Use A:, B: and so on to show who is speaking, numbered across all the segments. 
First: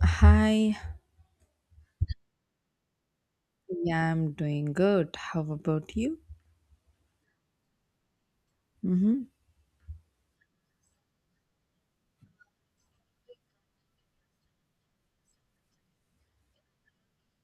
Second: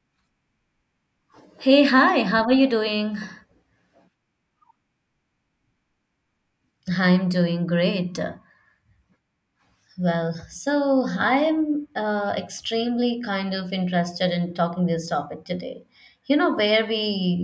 A: Hi,
B: Hey, hi, how are you doing?
A: yeah, I'm doing good. How about you?
B: I'm doing great.
A: hmm
B: Well, I am extremely kind of interested in talking this topic today. You know, where we,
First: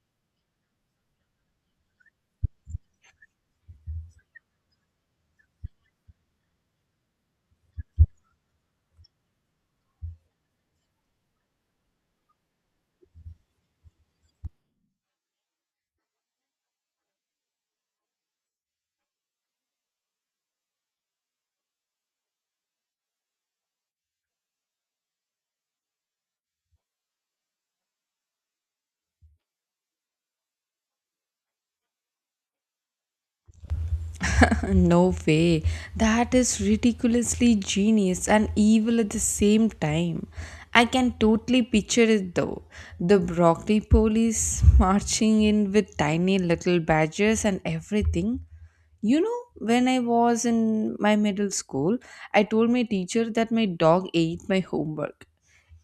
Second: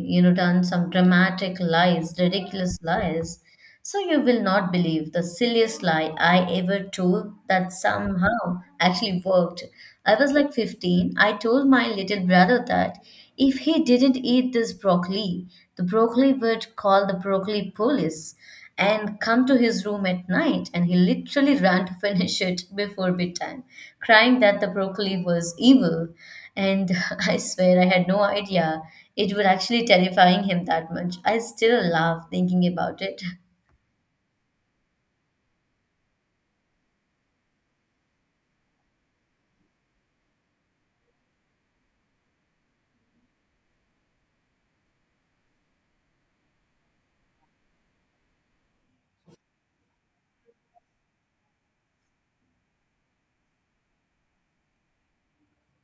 B: you know, done some dramatic lies, ridiculous lies. So you will not believe the silliest lie I ever told that somehow actually worked. I was like 15. I told my little brother that if he didn't eat this broccoli, the broccoli would call the broccoli police and come to his room at night, and he literally ran to finish it before bedtime, crying that the broccoli was evil, and I swear I had no idea it would actually terrifying him that much. I still laugh thinking about it.
A: no way. That is ridiculously genius and evil at the same time. I can totally picture it though. The broccoli police marching in with tiny little badges and everything. You know, when I was in my middle school, I told my teacher that my dog ate my homework.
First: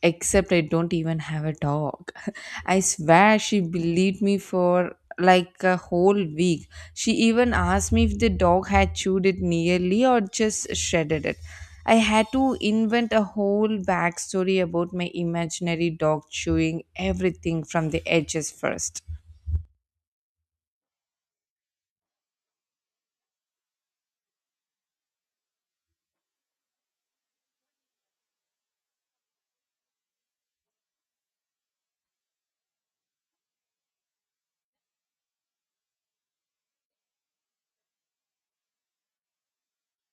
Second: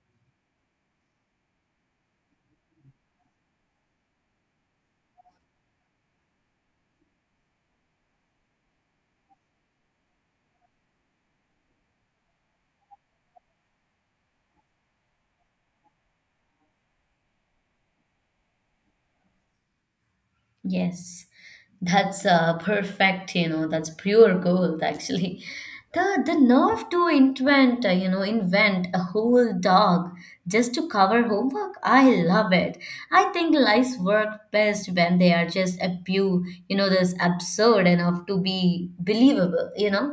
A: Except I don't even have a dog. I swear she believed me for like a whole week. She even asked me if the dog had chewed it nearly or just shredded it. I had to invent a whole backstory about my imaginary dog chewing everything from the edges first.
B: Yes, that's perfect. You know, that's pure gold actually. The nerve to invent, invent a whole dog just to cover homework. I love it. I think lies work best when they are just a few, you know, this absurd enough to be believable. You know,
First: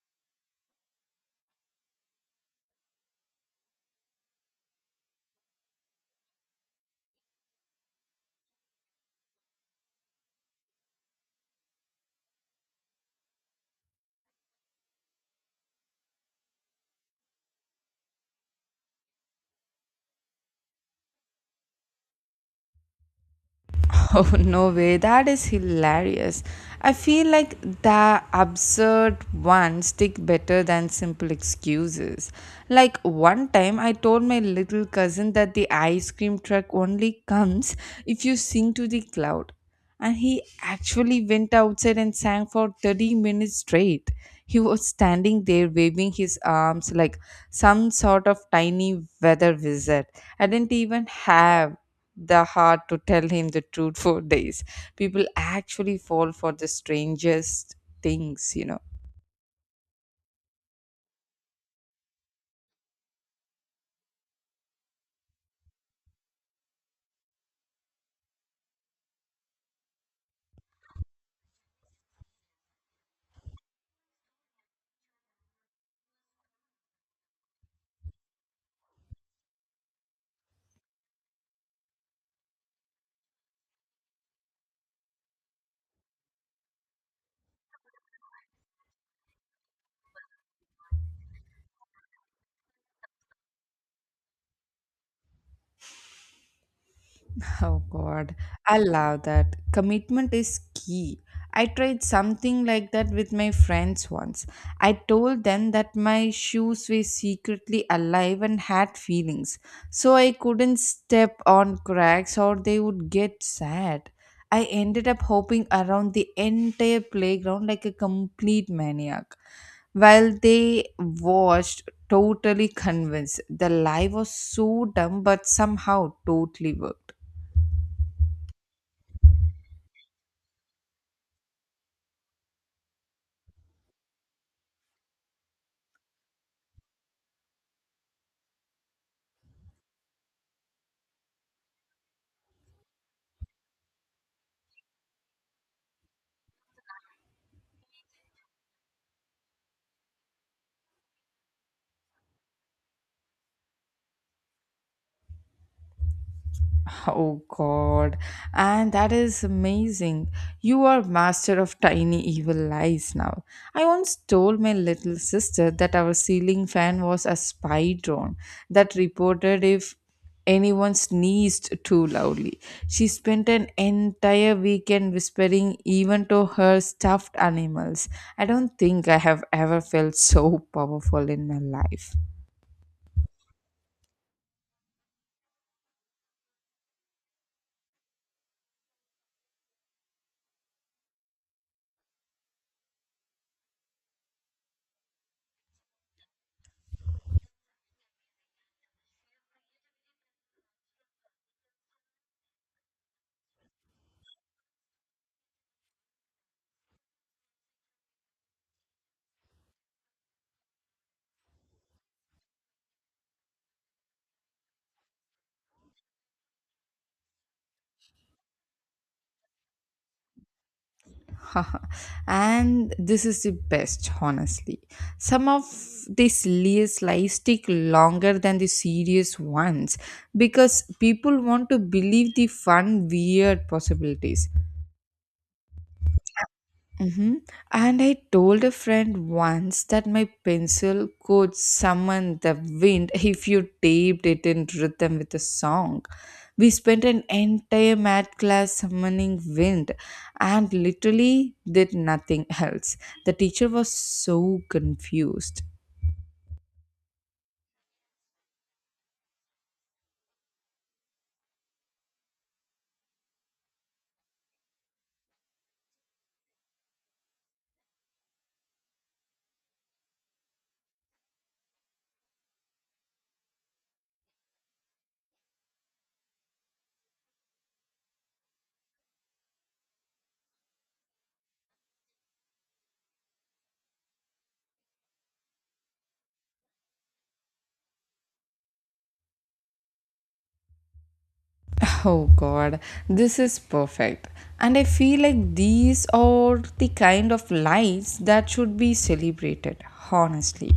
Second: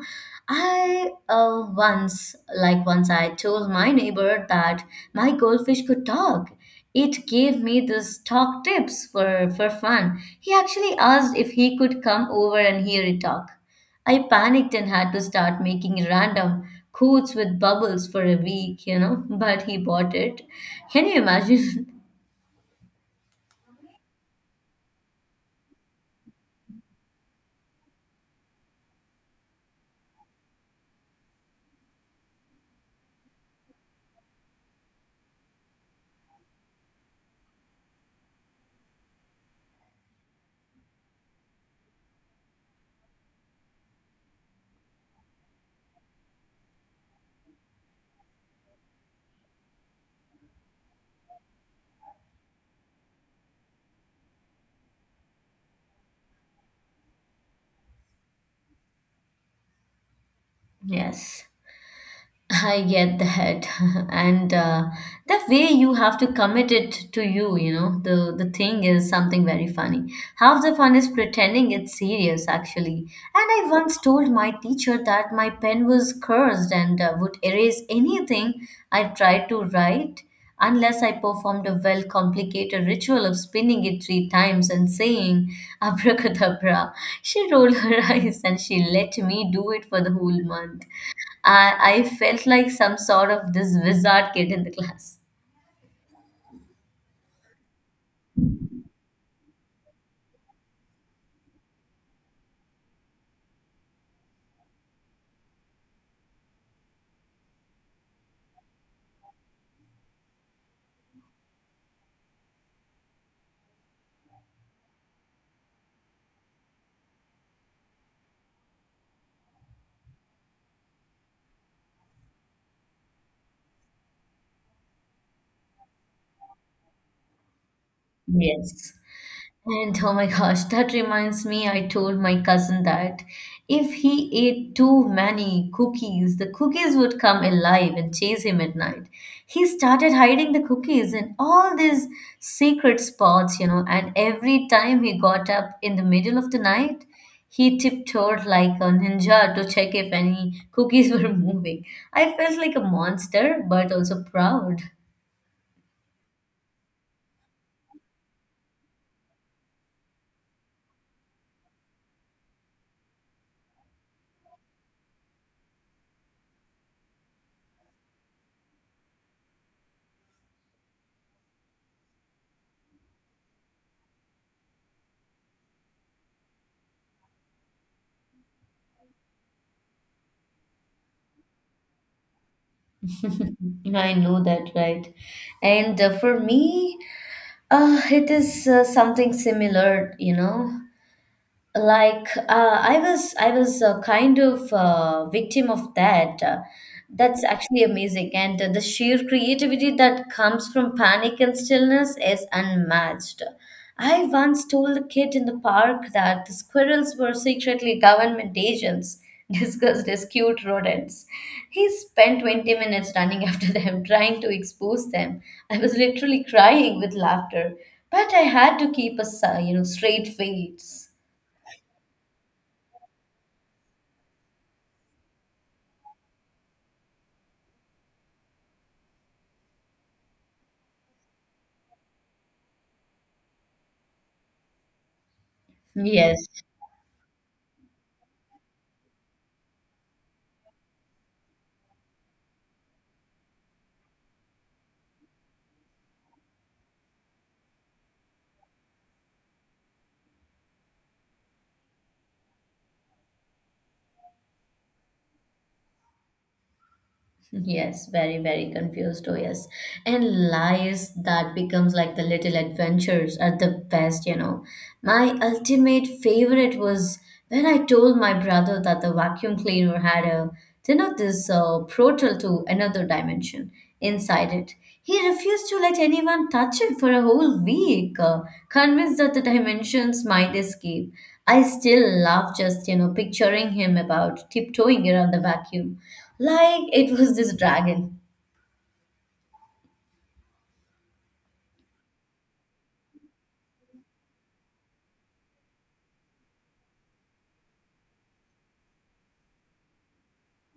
B: I once I told my neighbor that my goldfish could talk. It gave me this talk tips for fun. He actually asked if he could come over and hear it talk. I panicked and had to start making random quotes with bubbles for a week, you know, but he bought it. Can you imagine?
A: Oh, no way. That is hilarious. I feel like the absurd ones stick better than simple excuses. Like one time, I told my little cousin that the ice cream truck only comes if you sing to the cloud. And he actually went outside and sang for 30 minutes straight. He was standing there waving his arms like some sort of tiny weather wizard. I didn't even have the heart to tell him the truth for days. People actually fall for the strangest things.
B: Yes. I get that. And the way you have to commit it to you, you know, the thing is something very funny. Half the fun is pretending it's serious, actually. And I once told my teacher that my pen was cursed and would erase anything I tried to write unless I performed a well complicated ritual of spinning it three times and saying abracadabra. She rolled her eyes and she let me do it for the whole month. I felt like some sort of this wizard kid in the class.
A: Oh God, I love that. Commitment is key. I tried something like that with my friends once. I told them that my shoes were secretly alive and had feelings, so I couldn't step on cracks or they would get sad. I ended up hopping around the entire playground like a complete maniac. While they watched, totally convinced. The lie was so dumb, but somehow totally worked.
B: Yes. And oh my gosh, that reminds me, I told my cousin that if he ate too many cookies, the cookies would come alive and chase him at night. He started hiding the cookies in all these secret spots, you know, and every time he got up in the middle of the night, he tiptoed like a ninja to check if any cookies were moving. I felt like a monster, but also proud.
A: Oh God, and that is amazing. You are master of tiny evil lies now. I once told my little sister that our ceiling fan was a spy drone that reported if anyone sneezed too loudly. She spent an entire weekend whispering even to her stuffed animals. I don't think I have ever felt so powerful in my life.
B: I know that, right? And for me, it is something similar, you know, like I was a kind of victim of that. That's actually amazing, and the sheer creativity that comes from panic and stillness is unmatched. I once told a kid in the park that the squirrels were secretly government agents disguised as cute rodents. He spent 20 minutes running after them trying to expose them. I was literally crying with laughter, but I had to keep a you know straight face.
A: And this is the best, honestly. Some of the silliest lies stick longer than the serious ones because people want to believe the fun, weird possibilities.
B: Yes,
A: Mm-hmm. And I told a friend once that my pencil could summon the wind if you taped it in rhythm with a song. We spent an entire math class summoning wind and literally did nothing else. The teacher was so confused.
B: yes, very, very confused. Oh, yes. And lies that becomes like the little adventures are the best, you know. My ultimate favorite was when I told my brother that the vacuum cleaner had a, you know, this portal to another dimension inside it. He refused to let anyone touch it for a whole week, convinced that the dimensions might escape. I still love just, you know, picturing him about tiptoeing around the vacuum like it was this dragon.
A: Oh god, this is perfect. And I feel like these are the kind of lives that should be celebrated, honestly.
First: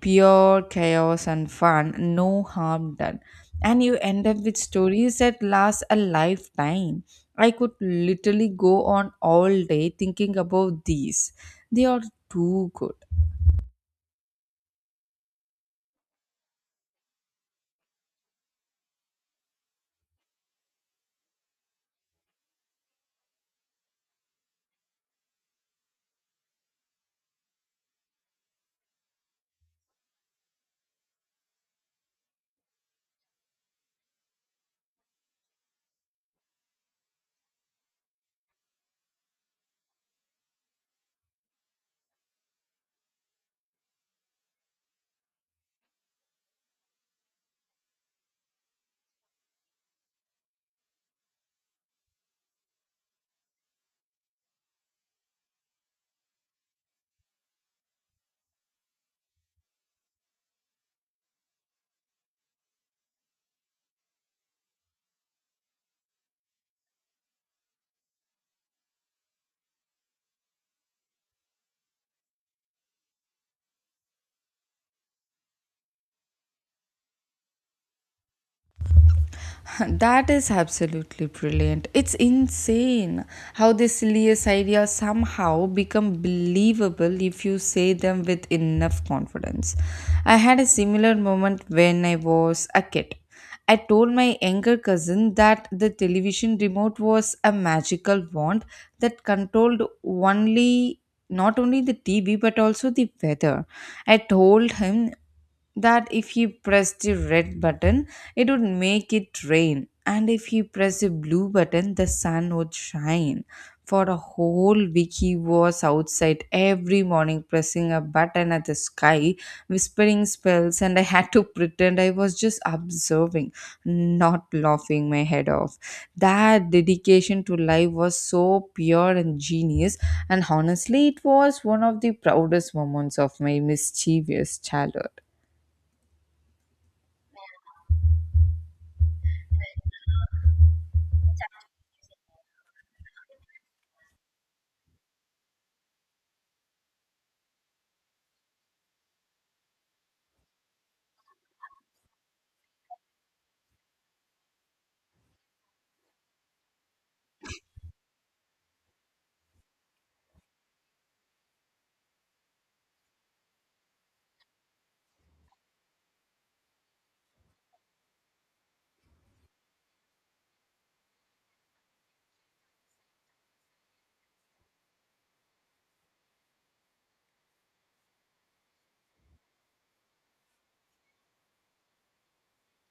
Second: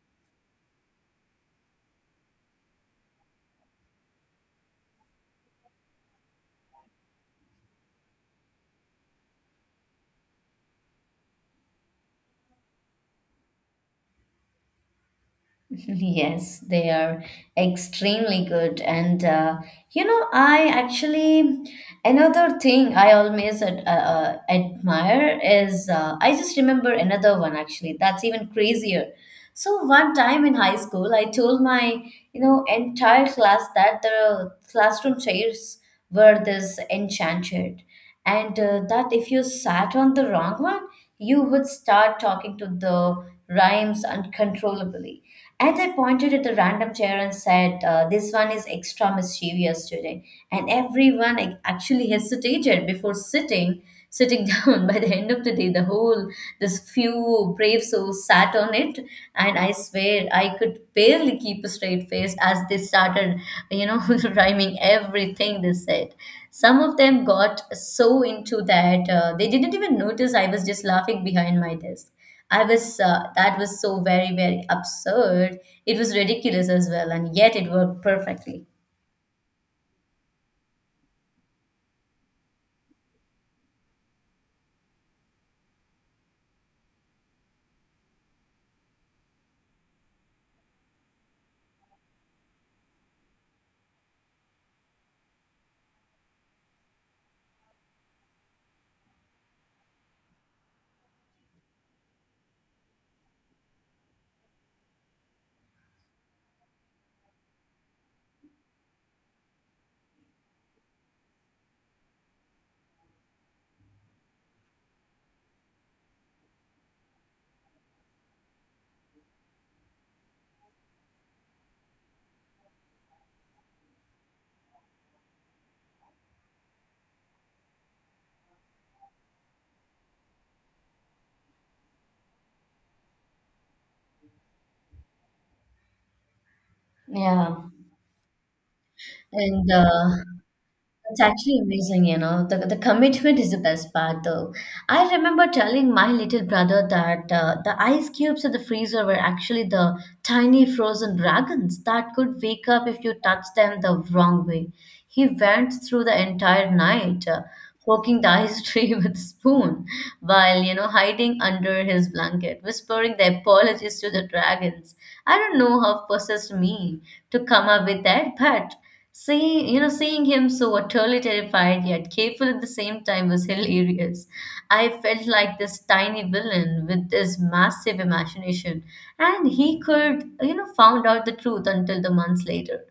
A: Pure chaos and fun, no harm done. And you end up with stories that last a lifetime. I could literally go on all day thinking about these. They are too good.
B: Yes, they are extremely good. And you know, I actually, another thing I always ad admire is I just remember another one actually that's even crazier. So one time in high school, I told my, you know, entire class that the classroom chairs were this enchanted, and that if you sat on the wrong one, you would start talking to the rhymes uncontrollably, and I pointed at a random chair and said, this one is extra mischievous today. And everyone actually hesitated before sitting down. By the end of the day, the whole this few brave souls sat on it, and I swear I could barely keep a straight face as they started, you know, rhyming everything they said. Some of them got so into that they didn't even notice I was just laughing behind my desk. I was that was so very, very absurd. It was ridiculous as well, and yet it worked perfectly.
A: That is absolutely brilliant. It's insane how the silliest ideas somehow become believable if you say them with enough confidence. I had a similar moment when I was a kid. I told my younger cousin that the television remote was a magical wand that controlled only not only the TV but also the weather. I told him that if he pressed the red button, it would make it rain, and if he pressed the blue button, the sun would shine. For a whole week, he was outside every morning pressing a button at the sky, whispering spells, and I had to pretend I was just observing, not laughing my head off. That dedication to life was so pure and genius, and honestly, it was one of the proudest moments of my mischievous childhood.
B: Yeah. And it's actually amazing, you know. The commitment is the best part, though. I remember telling my little brother that the ice cubes in the freezer were actually the tiny frozen dragons that could wake up if you touched them the wrong way. He went through the entire night, poking Tahi's tree with a spoon while, you know, hiding under his blanket, whispering the apologies to the dragons. I don't know how possessed me to come up with that, but seeing, seeing him so utterly terrified yet careful at the same time was hilarious. I felt like this tiny villain with this massive imagination, and he could, you know, found out the truth until the months later.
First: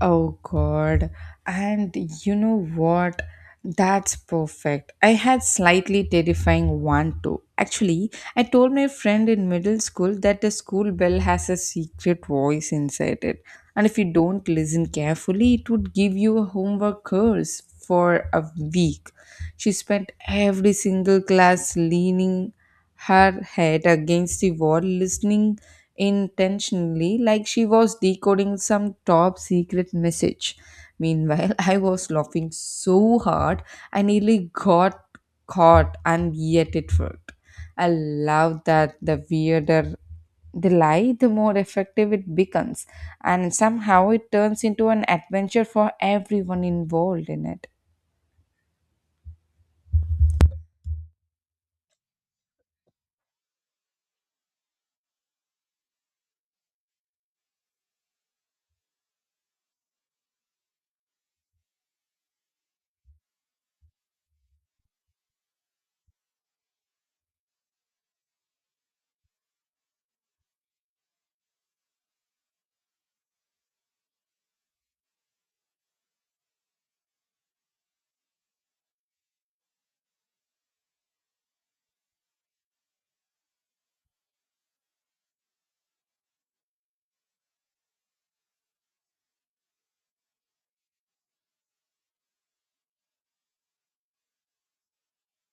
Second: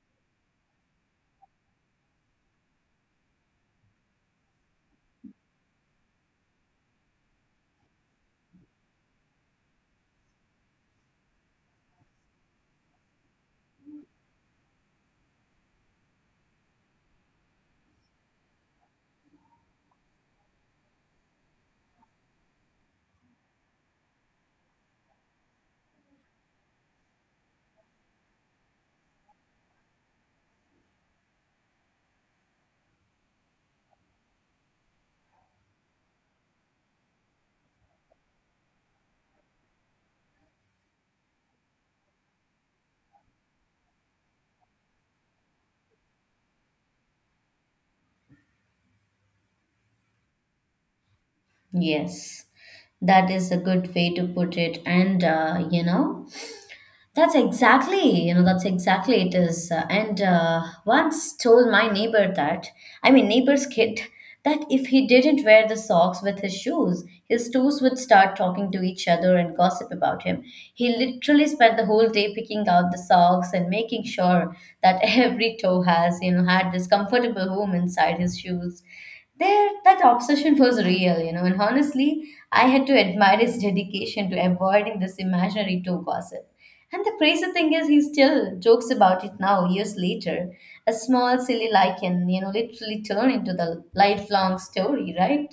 A: Oh God. And you know what? That's perfect. I had slightly terrifying one too. Actually, I told my friend in middle school that the school bell has a secret voice inside it. And if you don't listen carefully, it would give you a homework curse for a week. She spent every single class leaning her head against the wall, listening intentionally like she was decoding some top secret message. Meanwhile, I was laughing so hard I nearly got caught, and yet it worked. I love that the weirder the lie, the more effective it becomes, and somehow it turns into an adventure for everyone involved in it.
B: Yes, that is a good way to put it. And, you know, that's exactly, you know, that's exactly it is. And once told my neighbor that, I mean, neighbor's kid, that if he didn't wear the socks with his shoes, his toes would start talking to each other and gossip about him. He literally spent the whole day picking out the socks and making sure that every toe has, you know, had this comfortable home inside his shoes. There, that obsession was real, you know, and honestly, I had to admire his dedication to avoiding this imaginary toe gossip. And the crazy thing is, he still jokes about it now, years later. A small, silly lichen, you know, literally turn into the lifelong story, right?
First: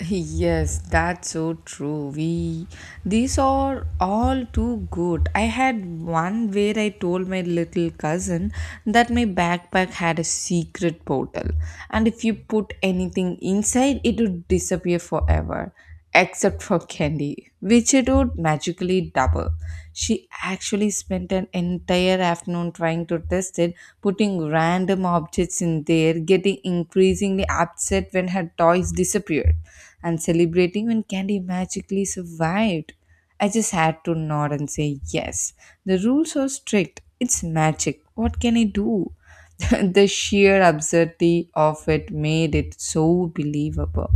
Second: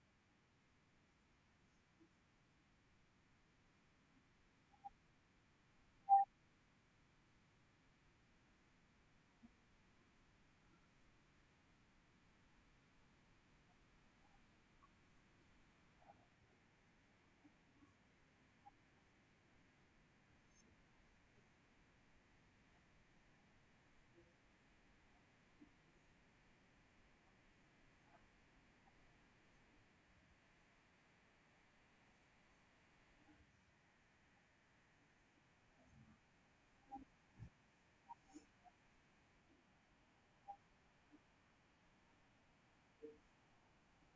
A: Yes, that's so true. We these are all too good. I had one where I told my little cousin that my backpack had a secret portal, and if you put anything inside, it would disappear forever except for candy, which it would magically double. She actually spent an entire afternoon trying to test it, putting random objects in there, getting increasingly upset when her toys disappeared, and celebrating when candy magically survived. I just had to nod and say yes. The rules are strict. It's magic. What can I do? The sheer absurdity of it made it so believable.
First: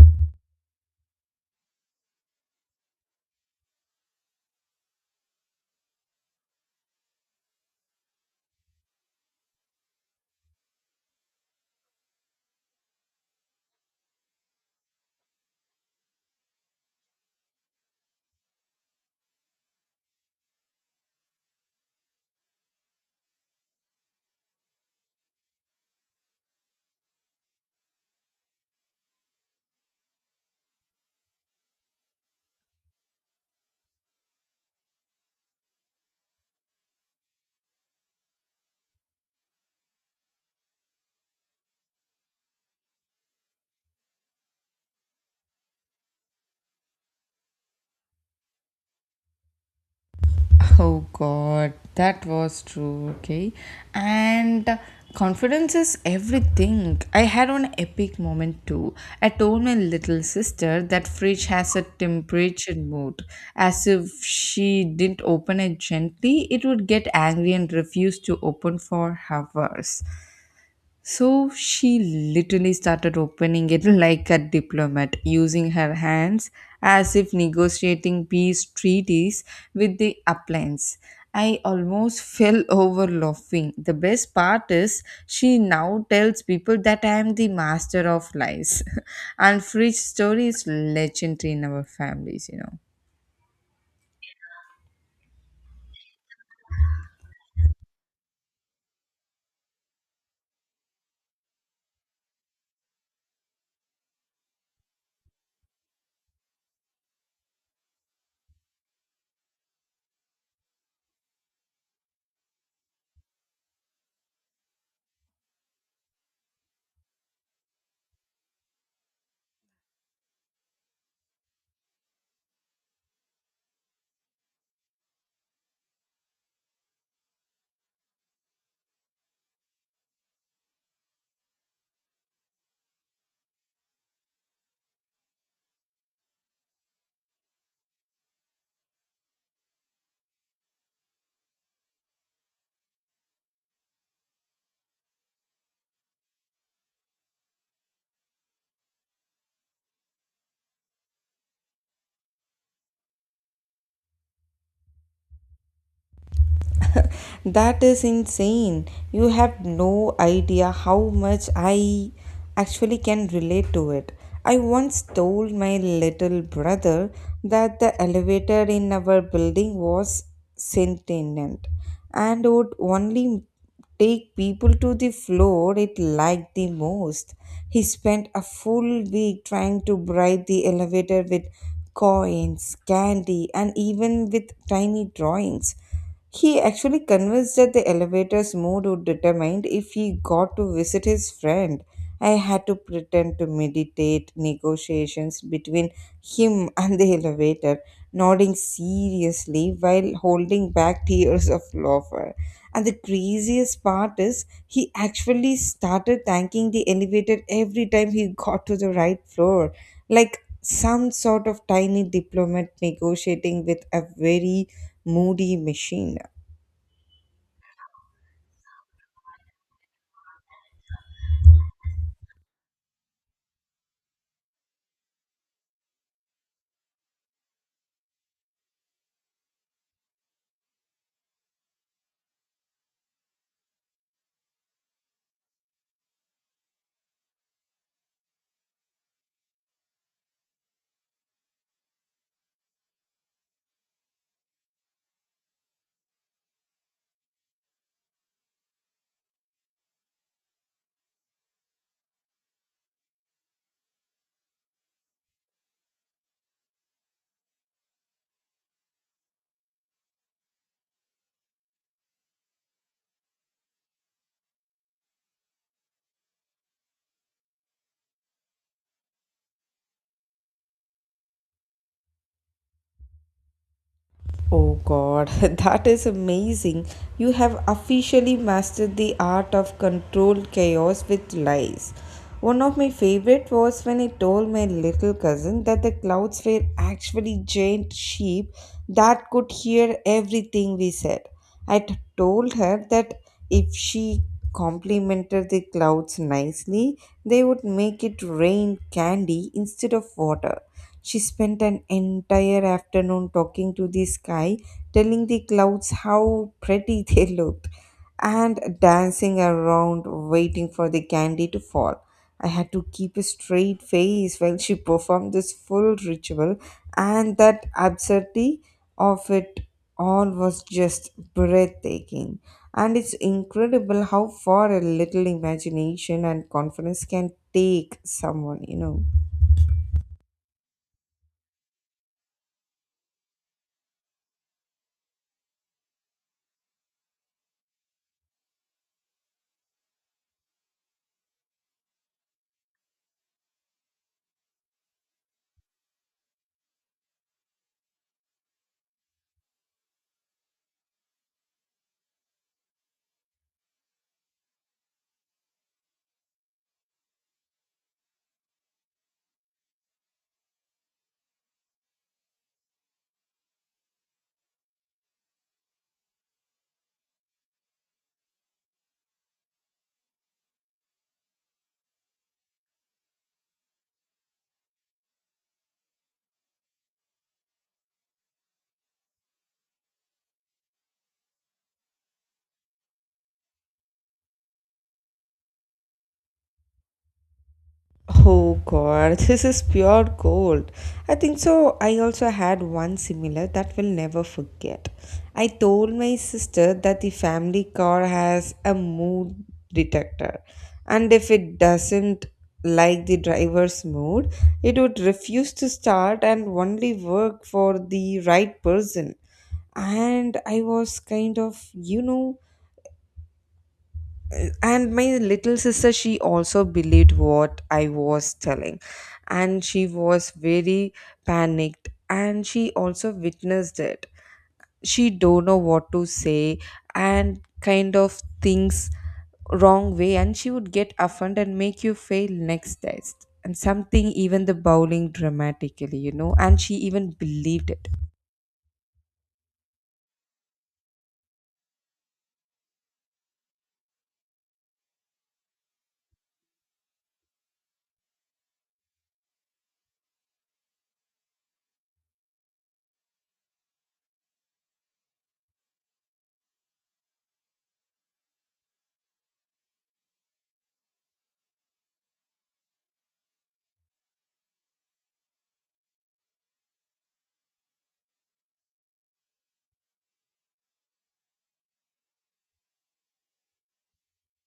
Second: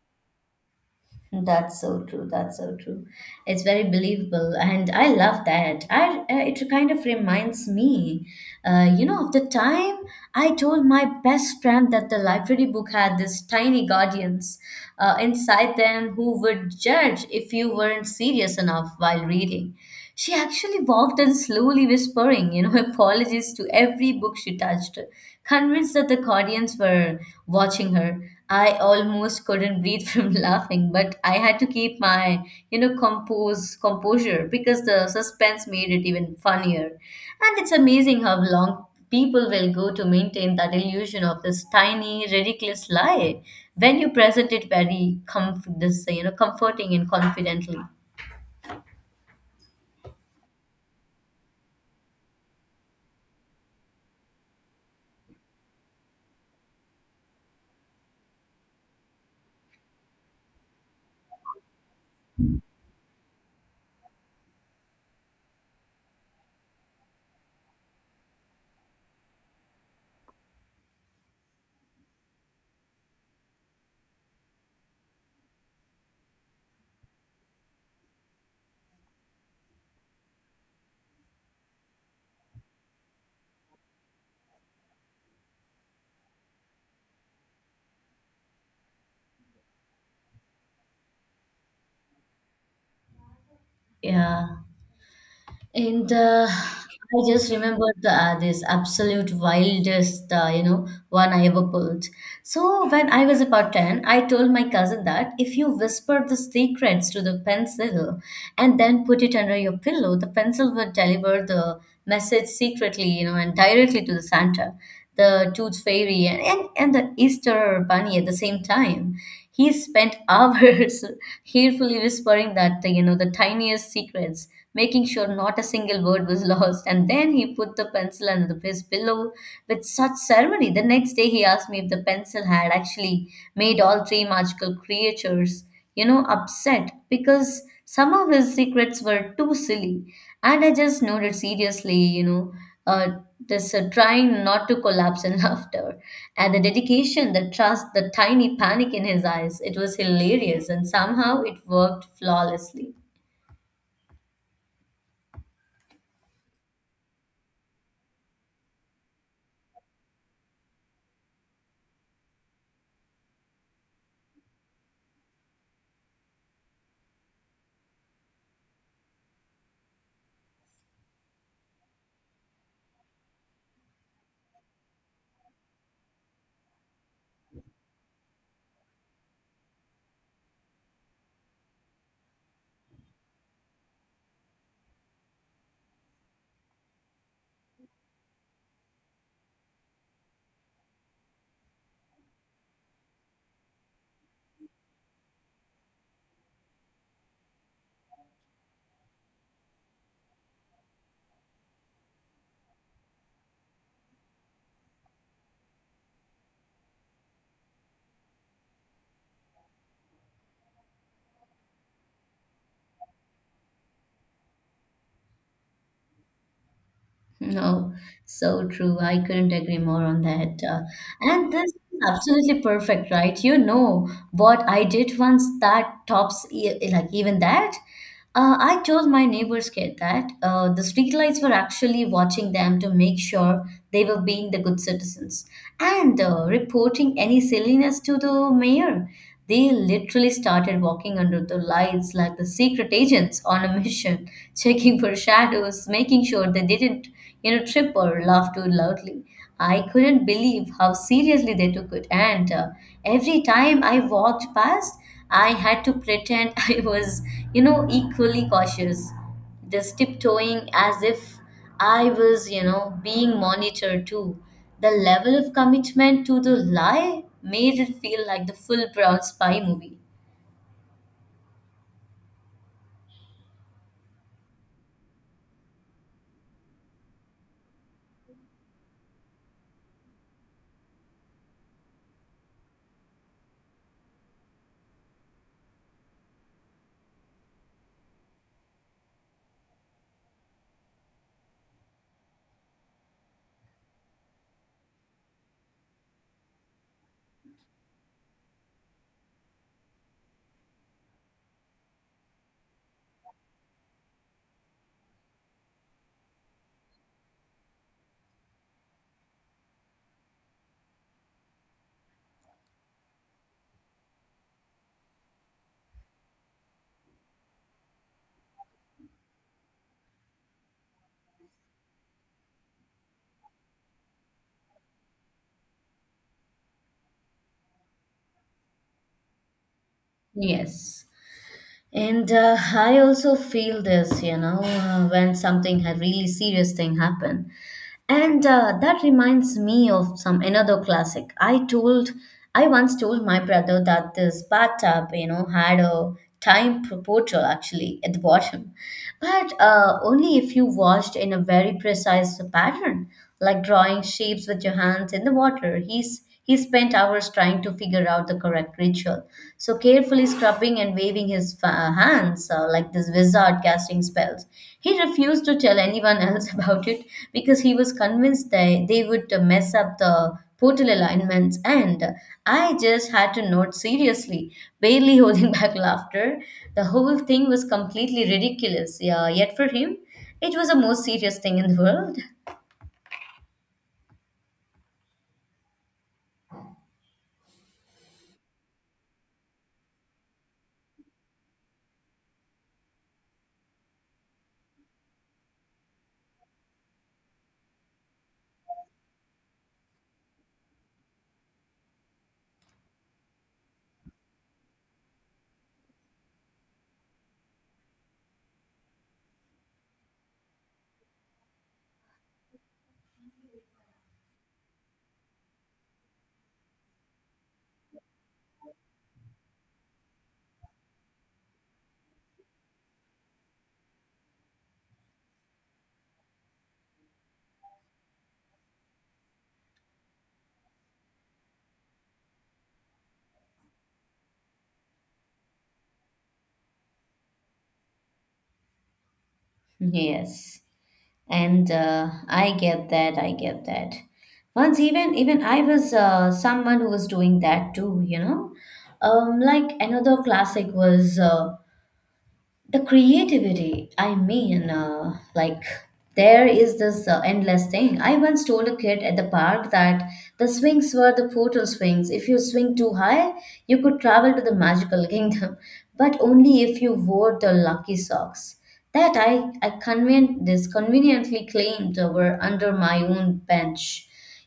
B: That's so true. That's so true. It's very believable, and I love that. I it kind of reminds me, you know, of the time I told my best friend that the library book had these tiny guardians inside them who would judge if you weren't serious enough while reading. She actually walked in slowly, whispering, you know, apologies to every book she touched, convinced that the guardians were watching her. I almost couldn't breathe from laughing, but I had to keep my, you know, compose composure because the suspense made it even funnier. And it's amazing how long people will go to maintain that illusion of this tiny, ridiculous lie when you present it very this, you know, comforting and confidently.
A: Oh God, that was true. Okay, and confidence is everything. I had one epic moment too. I told my little sister that fridge has a temperature mode. As if she didn't open it gently, it would get angry and refuse to open for hours. So she literally started opening it like a diplomat, using her hands as if negotiating peace treaties with the uplands. I almost fell over laughing. The best part is she now tells people that I am the master of lies. And Fridge story is legendary in our families.
B: Yeah. And I just remembered this absolute wildest, you know, one I ever pulled. So when I was about 10, I told my cousin that if you whisper the secrets to the pencil and then put it under your pillow, the pencil would deliver the message secretly, you know, and directly to the Santa, the Tooth Fairy, and, and the Easter Bunny at the same time. He spent hours carefully whispering that, you know, the tiniest secrets, making sure not a single word was lost. And then he put the pencil under his pillow with such ceremony. The next day, he asked me if the pencil had actually made all three magical creatures, you know, upset because some of his secrets were too silly. And I just noted seriously, you know, uh, this trying not to collapse in laughter, and the dedication, the trust, the tiny panic in his eyes. It was hilarious and somehow it worked flawlessly.
A: That is insane. You have no idea how much I actually can relate to it. I once told my little brother that the elevator in our building was sentient and would only take people to the floor it liked the most. He spent a full week trying to bribe the elevator with coins, candy, and even with tiny drawings. He actually convinced that the elevator's mood would determine if he got to visit his friend. I had to pretend to meditate negotiations between him and the elevator, nodding seriously while holding back tears of laughter. And the craziest part is, he actually started thanking the elevator every time he got to the right floor, like some sort of tiny diplomat negotiating with a very Moody Machine.
B: No, so true. I couldn't agree more on that. And this is absolutely perfect, right? You know what I did once that tops like even that. I told my neighbor's kid that the streetlights were actually watching them to make sure they were being the good citizens and reporting any silliness to the mayor. They literally started walking under the lights like the secret agents on a mission, checking for shadows, making sure they didn't, you know, trip or laugh too loudly. I couldn't believe how seriously they took it, and every time I walked past, I had to pretend I was, you know, equally cautious. Just tiptoeing as if I was, you know, being monitored too. The level of commitment to the lie made it feel like the full brown spy movie.
A: Oh god, that is amazing. You have officially mastered the art of controlled chaos with lies. One of my favorite was when I told my little cousin that the clouds were actually giant sheep that could hear everything we said. I told her that if she complimented the clouds nicely, they would make it rain candy instead of water. She spent an entire afternoon talking to the sky, telling the clouds how pretty they looked, and dancing around waiting for the candy to fall. I had to keep a straight face while she performed this full ritual, and that absurdity of it all was just breathtaking. And it's incredible how far a little imagination and confidence can take someone, you know.
B: Yes. And I also feel this, you know, when something had really serious thing happen. And that reminds me of some another classic. I once told my brother that this bathtub, you know, had a time proportional actually at the bottom, but only if you washed in a very precise pattern, like drawing shapes with your hands in the water. He spent hours trying to figure out the correct ritual, so carefully scrubbing and waving his hands like this wizard casting spells. He refused to tell anyone else about it because he was convinced they would mess up the portal alignments, and I just had to note seriously, barely holding back laughter. The whole thing was completely ridiculous, yeah, yet for him, it was the most serious thing in the world.
A: Oh god, this is pure gold. I think so. I also had one similar that will never forget. I told my sister that the family car has a mood detector, and if it doesn't like the driver's mood, it would refuse to start and only work for the right person. And I was kind of, you know, and my little sister, she also believed what I was telling. And she was very panicked, and she also witnessed it. She don't know what to say and kind of things wrong way, and she would get offended and make you fail next test and something even the bowling dramatically, you know, and she even believed it.
B: Yes. And I get that I get that. Once even I was someone who was doing that too, you know. Like another classic was the creativity, I mean, like there is this endless thing. I once told a kid at the park that the swings were the portal swings. If you swing too high, you could travel to the magical kingdom, but only if you wore the lucky socks that this conveniently claimed were under my own bench.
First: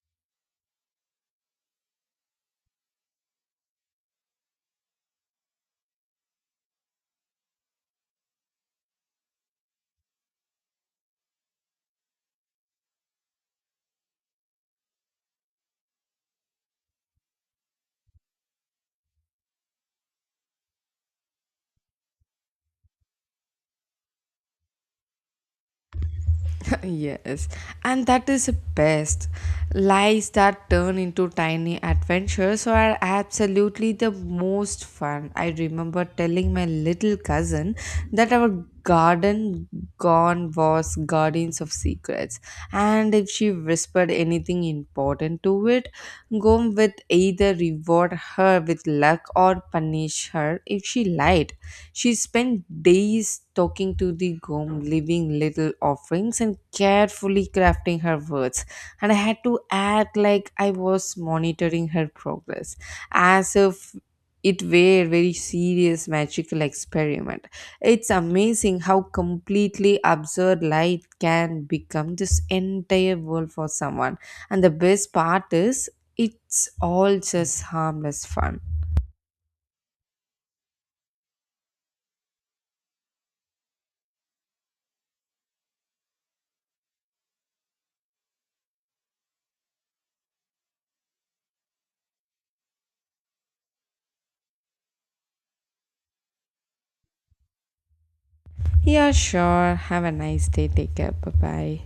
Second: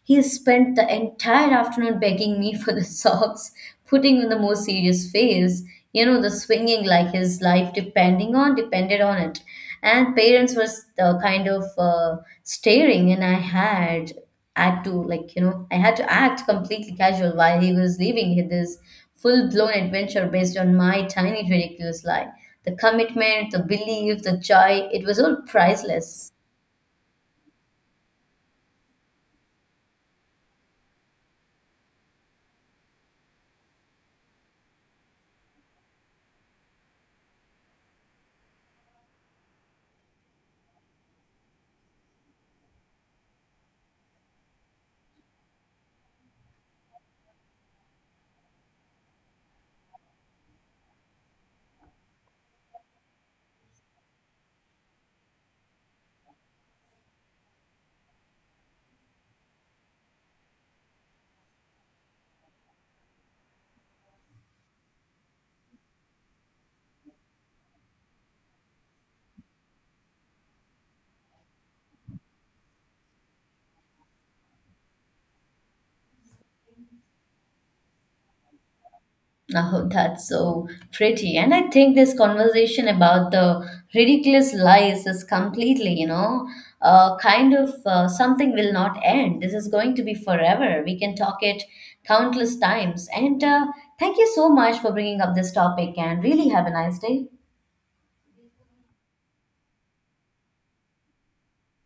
B: He spent the entire afternoon begging me for the socks, putting on the most serious face, you know, the swinging like his life depending on depended on it. And parents were the kind of staring, and I had had to like you know I had to act completely casual while he was living this full blown adventure based on my tiny ridiculous lie. The commitment, the belief, the joy, it was all priceless.
A: Yes, and that is the best. Lies that turn into tiny adventures are absolutely the most fun. I remember telling my little cousin that our garden gone was guardians of secrets, and if she whispered anything important to it, Gom would either reward her with luck or punish her if she lied. She spent days talking to the gom, leaving little offerings and carefully crafting her words. And I had to act like I was monitoring her progress, as if it were a very serious magical experiment. It's amazing how completely absurd light can become this entire world for someone. And the best part is, it's all just harmless fun.
B: Oh, that's so pretty. And I think this conversation about the ridiculous lies is completely, you know, something will not end. This is going to be forever. We can talk it countless times. And thank you so much for bringing up this topic and really have a nice day.
A: Yeah, sure. Have a nice day. Take care. Bye bye.